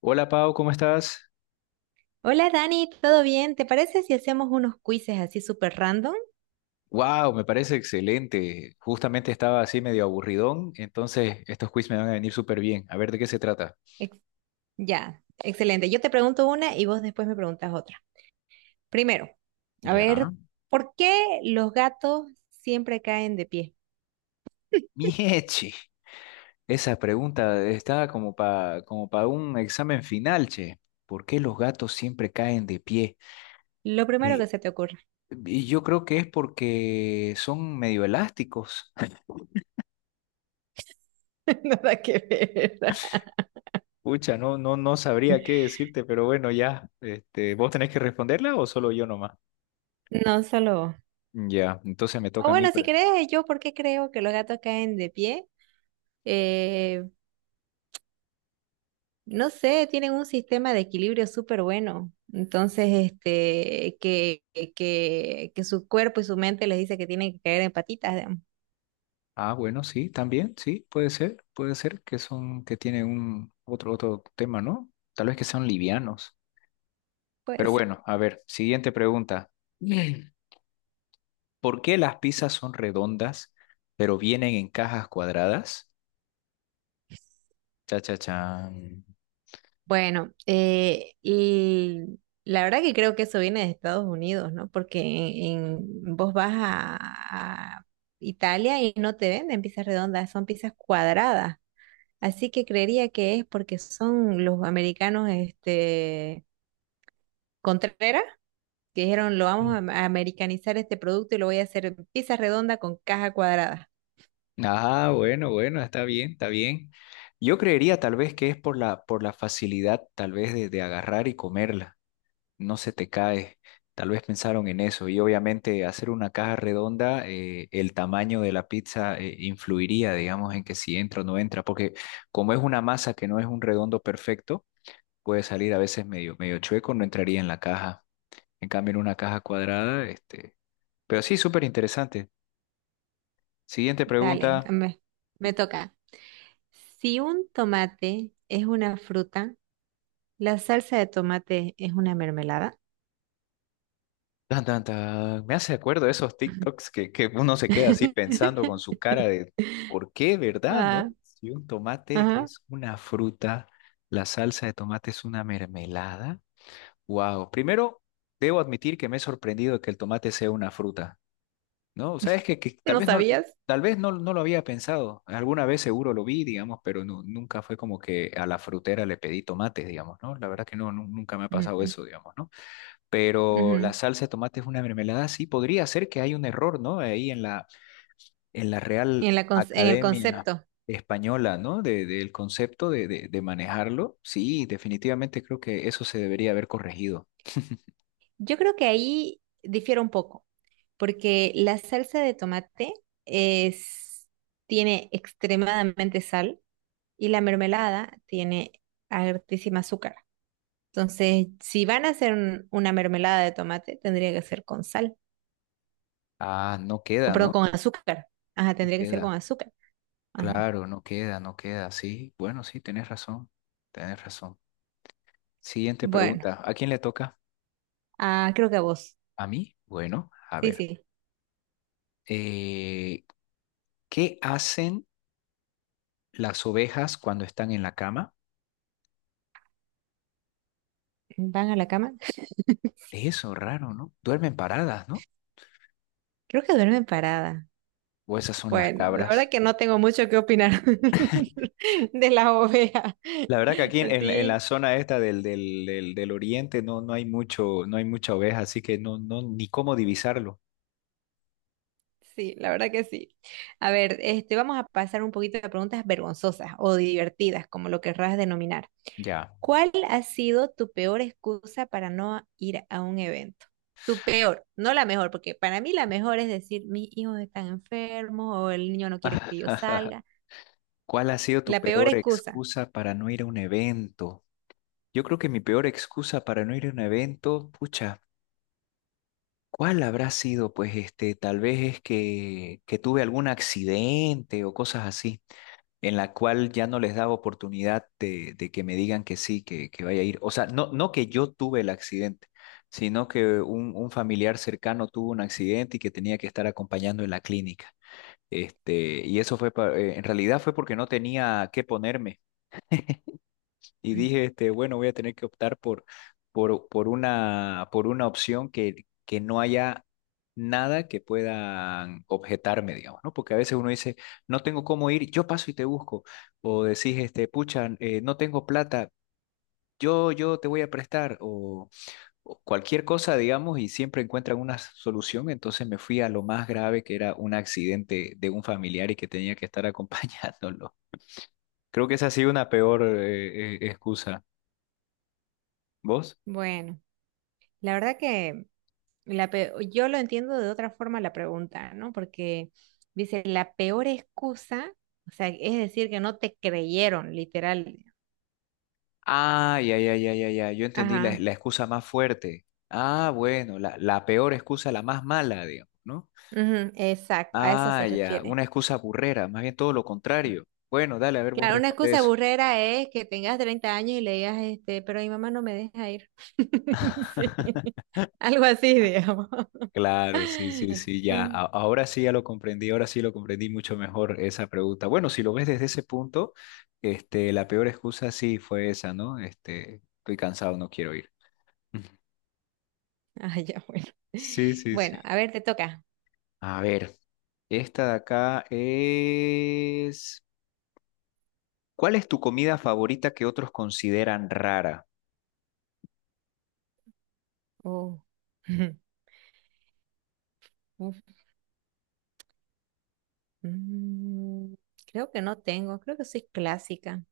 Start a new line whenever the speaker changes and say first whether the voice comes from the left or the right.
left: Hola Pau, ¿cómo estás?
right: Hola Dani, ¿todo bien? ¿Te parece si hacemos unos quizzes así súper random?
left: Wow, me parece excelente. Justamente estaba así medio aburridón, entonces estos quiz me van a venir súper bien. A ver de qué se trata.
right: Ex- ya, excelente. Yo te pregunto una y vos después me preguntas otra. Primero, a
left: Ya.
right: ver, ¿por qué los gatos siempre caen de pie?
left: Mieche, esa pregunta está como para un examen final, che. ¿Por qué los gatos siempre caen de pie?
right: Lo primero que
left: Y,
right: se te ocurra.
left: y yo creo que es porque son medio elásticos.
right: Nada que ver.
left: Pucha, no, no, no sabría qué decirte, pero bueno, ya. Este, ¿vos tenés que responderla o solo yo nomás?
right: No solo vos.
left: Ya, entonces me
right: O
left: toca a mí.
right: bueno, si querés, yo por qué creo que los gatos caen de pie. Eh, No sé, tienen un sistema de equilibrio súper bueno. Entonces, este, que su cuerpo y su mente les dice que tienen que caer en patitas, digamos.
left: Ah, bueno, sí, también, sí, puede ser que son, que tienen un otro tema, ¿no? Tal vez que sean livianos.
right: Puede
left: Pero
right: ser.
left: bueno, a ver, siguiente pregunta. Mm. ¿Por qué las pizzas son redondas, pero vienen en cajas cuadradas? Cha, cha, chan.
right: Bueno, la verdad que creo que eso viene de Estados Unidos, ¿no? Porque vos vas a Italia y no te venden pizzas redondas, son pizzas cuadradas. Así que creería que es porque son los americanos, este, Contreras. Que dijeron, lo vamos
left: Mm.
right: a americanizar este producto y lo voy a hacer en pizza redonda con caja cuadrada.
left: Ah, bueno, bueno, está bien, está bien. Yo creería tal vez que es por la facilidad, tal vez, de agarrar y comerla. No se te cae. Tal vez pensaron en eso y obviamente hacer una caja redonda, el tamaño de la pizza influiría, digamos, en que si entra o no entra, porque como es una masa que no es un redondo perfecto, puede salir a veces medio, medio chueco, no entraría en la caja. En cambio, en una caja cuadrada. Pero sí, súper interesante. Siguiente
right: Dale,
left: pregunta.
right: me toca. Si un tomate es una fruta, ¿la salsa de tomate es una mermelada?
left: Tan, tan, tan. Me hace acuerdo de esos TikToks que uno se queda así pensando con su cara de ¿por qué, verdad, no?
right: Ah,
left: Si un tomate
right: ajá.
left: es una fruta, la salsa de tomate es una mermelada. Wow. Primero, debo admitir que me he sorprendido que el tomate sea una fruta, ¿no? Sabes que tal
right: ¿No
left: vez no,
right: sabías?
left: tal vez no, no lo había pensado. Alguna vez seguro lo vi, digamos, pero nunca fue como que a la frutera le pedí tomates, digamos, ¿no? La verdad que no, nunca me ha pasado
right: Ujú,
left: eso, digamos, ¿no? Pero
right: ujú.
left: la salsa de tomate es una mermelada, sí, podría ser que hay un error, ¿no? Ahí en la Real
right: En la, en el
left: Academia
right: concepto.
left: Española, ¿no? Del concepto de manejarlo. Sí, definitivamente creo que eso se debería haber corregido.
right: Yo creo que ahí difiere un poco, porque la salsa de tomate es, tiene extremadamente sal. Y la mermelada tiene altísima azúcar. Entonces, si van a hacer una mermelada de tomate, tendría que ser con sal,
left: Ah, no
right: o
left: queda,
right: perdón,
left: ¿no?
right: con azúcar. Ajá,
left: No
right: tendría que ser con
left: queda.
right: azúcar. Ajá.
left: Claro, no queda, no queda. Sí, bueno, sí, tenés razón. Tenés razón. Siguiente
right: Bueno,
left: pregunta. ¿A quién le toca?
right: ah, creo que a vos.
left: ¿A mí? Bueno, a
right: Sí,
left: ver.
right: sí.
left: Eh, ¿Qué hacen las ovejas cuando están en la cama?
right: ¿Van a la cama?
left: Eso, raro, ¿no? Duermen paradas, ¿no?
right: Creo que duermen parada.
left: O esas son las
right: Bueno, la verdad
left: cabras.
right: que no tengo mucho que opinar de la oveja.
left: La verdad que aquí en la
right: Así.
left: zona esta del oriente no, no hay mucho, no hay mucha oveja, así que no, ni cómo divisarlo.
right: Sí, la verdad que sí. A ver, este, vamos a pasar un poquito de preguntas vergonzosas o divertidas, como lo querrás denominar.
left: Ya.
right: ¿Cuál ha sido tu peor excusa para no ir a un evento? Tu peor, no la mejor, porque para mí la mejor es decir, mis hijos están enfermos o el niño no quiere que yo salga.
left: ¿Cuál ha sido tu
right: La peor
left: peor
right: excusa.
left: excusa para no ir a un evento? Yo creo que mi peor excusa para no ir a un evento, pucha, ¿cuál habrá sido? Pues este, tal vez es que tuve algún accidente o cosas así. En la cual ya no les daba oportunidad de que me digan que sí, que vaya a ir. O sea, no que yo tuve el accidente, sino que un familiar cercano tuvo un accidente y que tenía que estar acompañando en la clínica. Este, y eso fue, en realidad fue porque no tenía qué ponerme y
right: Mm.
left: dije, este, bueno, voy a tener que optar por una opción que no haya nada que puedan objetarme, digamos, ¿no? Porque a veces uno dice, no tengo cómo ir, yo paso y te busco, o decís, este, pucha, no tengo plata, yo te voy a prestar, o cualquier cosa, digamos, y siempre encuentran una solución, entonces me fui a lo más grave, que era un accidente de un familiar y que tenía que estar acompañándolo. Creo que esa ha sido una peor excusa. ¿Vos?
right: Bueno, la verdad que yo lo entiendo de otra forma la pregunta, ¿no? Porque dice, la peor excusa, o sea, es decir, que no te creyeron, literal.
left: Ah, ya, ya, ya, ya, ya. Yo entendí la,
right: Ajá,
left: la excusa más fuerte. Ah, bueno, la peor excusa, la más mala, digamos, ¿no?
right: ujú, exacto, a eso se
left: Ah, ya,
right: refiere.
left: una excusa burrera, más bien todo lo contrario. Bueno, dale, a ver, vos
right: Claro, una
left: responde
right: excusa
left: eso.
right: burrera es que tengas 30 años y le digas, este, pero mi mamá no me deja ir. Sí, algo así, digamos.
left: Claro, sí, sí, sí, ya.
right: Mm,
left: Ahora sí ya lo comprendí, ahora sí lo comprendí mucho mejor esa pregunta. Bueno, si lo ves desde ese punto, este, la peor excusa sí fue esa, ¿no? Este, estoy cansado, no quiero ir.
right: ah, ya, bueno.
left: Sí, sí, sí.
right: Bueno, a ver, te toca.
left: A ver, esta de acá es. ¿Cuál es tu comida favorita que otros consideran rara?
right: Oh. Mm, creo que no tengo, creo que soy clásica.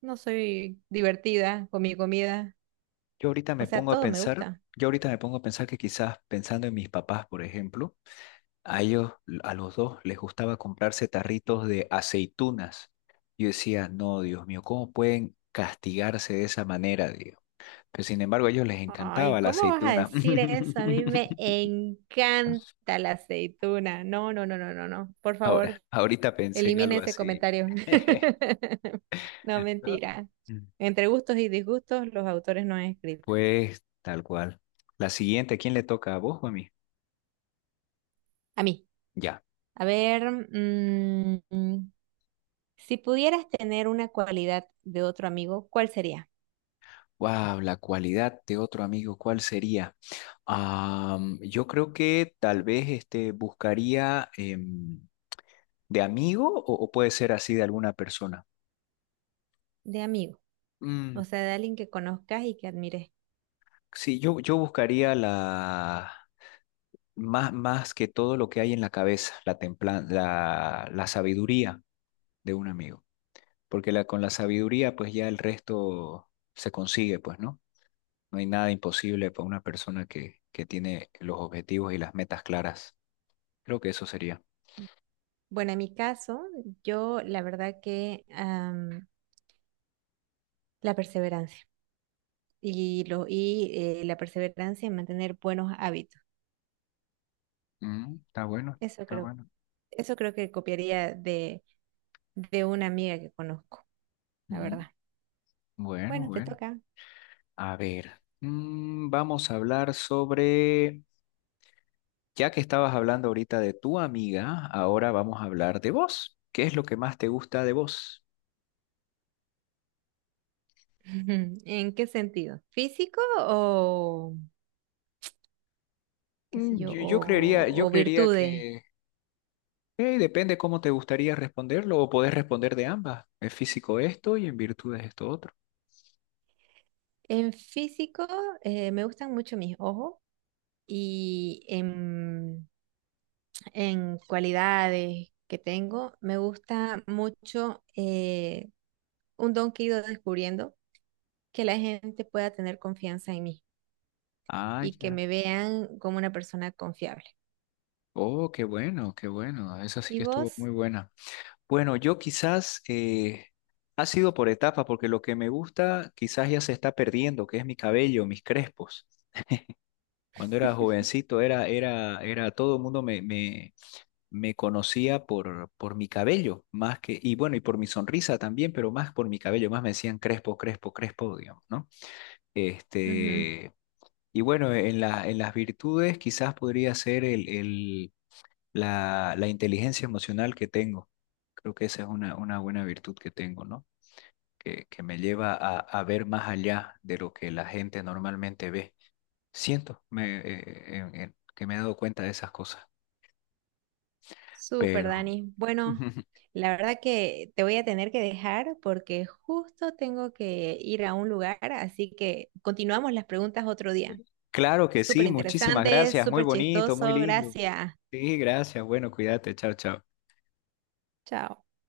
right: No soy divertida con mi comida.
left: Yo ahorita
right: O
left: me
right: sea,
left: pongo a
right: todo me
left: pensar,
right: gusta.
left: yo ahorita me pongo a pensar que quizás pensando en mis papás, por ejemplo, a ellos, a los dos les gustaba comprarse tarritos de aceitunas. Yo decía, no, Dios mío, ¿cómo pueden castigarse de esa manera, Dios? Pero sin embargo, a ellos les
right: Ay,
left: encantaba la
right: ¿cómo vas a
left: aceituna.
right: decir eso? A mí me encanta la aceituna. No, no, no, no, no, no. Por
left: Ahora,
right: favor,
left: ahorita pensé en
right: elimine
left: algo
right: ese
left: así.
right: comentario. No,
left: ¿No?
right: mentira.
left: Mm.
right: Entre gustos y disgustos, los autores no han escrito.
left: Pues, tal cual. La siguiente, ¿a quién le toca, a vos o a mí?
right: A mí.
left: Ya.
right: A ver, si pudieras tener una cualidad de otro amigo, ¿cuál sería?
left: Wow, la cualidad de otro amigo, ¿cuál sería? Yo creo que tal vez este, buscaría de amigo o puede ser así de alguna persona.
right: De amigo.
left: Mm,
right: O sea, de alguien que conozcas y que admires.
left: sí, yo buscaría la más que todo lo que hay en la cabeza, la sabiduría de un amigo. Porque con la sabiduría, pues ya el resto se consigue, pues, ¿no? No hay nada imposible para una persona que tiene los objetivos y las metas claras. Creo que eso sería.
right: Bueno, en mi caso, yo la verdad que la perseverancia y, lo, y la perseverancia en mantener buenos hábitos.
left: Mm, está bueno,
right: Eso
left: está
right: creo,
left: bueno.
right: eso creo que copiaría de una amiga que conozco, la
left: Mm,
right: verdad.
left: bueno,
right: Bueno, te
left: bueno.
right: toca.
left: A ver, vamos a hablar sobre, ya que estabas hablando ahorita de tu amiga, ahora vamos a hablar de vos. ¿Qué es lo que más te gusta de vos?
right: ¿En qué sentido? ¿Físico o qué sé
left: Mm,
right: yo?
left: yo, yo creería, yo
right: O
left: creería
right: virtudes?
left: que depende cómo te gustaría responderlo o podés responder de ambas. Es físico esto y en virtud es esto otro.
right: En físico me gustan mucho mis ojos y en cualidades que tengo, me gusta mucho un don que he ido descubriendo, que la gente pueda tener confianza en mí
left: Ah,
right: y que
left: ya.
right: me vean como una persona confiable.
left: Oh, qué bueno, qué bueno. Esa sí
right: ¿Y
left: que estuvo muy
right: vos?
left: buena. Bueno, yo quizás ha sido por etapa, porque lo que me gusta quizás ya se está perdiendo, que es mi cabello, mis crespos. Cuando era jovencito, todo el mundo me conocía por mi cabello, y bueno, y por mi sonrisa también, pero más por mi cabello, más me decían Crespo, Crespo, Crespo, digamos, ¿no?
right: Ujú.
left: Este, y bueno, en las virtudes quizás podría ser la inteligencia emocional que tengo. Creo que esa es una buena virtud que tengo, ¿no? Que me lleva a ver más allá de lo que la gente normalmente ve. Siento que me he dado cuenta de esas cosas,
right: Súper,
left: pero.
right: Dani. Bueno, la verdad que te voy a tener que dejar porque justo tengo que ir a un lugar, así que continuamos las preguntas otro día.
left: Claro que
right: Súper
left: sí, muchísimas
right: interesante,
left: gracias, muy
right: súper
left: bonito, muy
right: chistoso.
left: lindo.
right: Gracias.
left: Sí, gracias, bueno, cuídate, chao, chao.
right: Chao.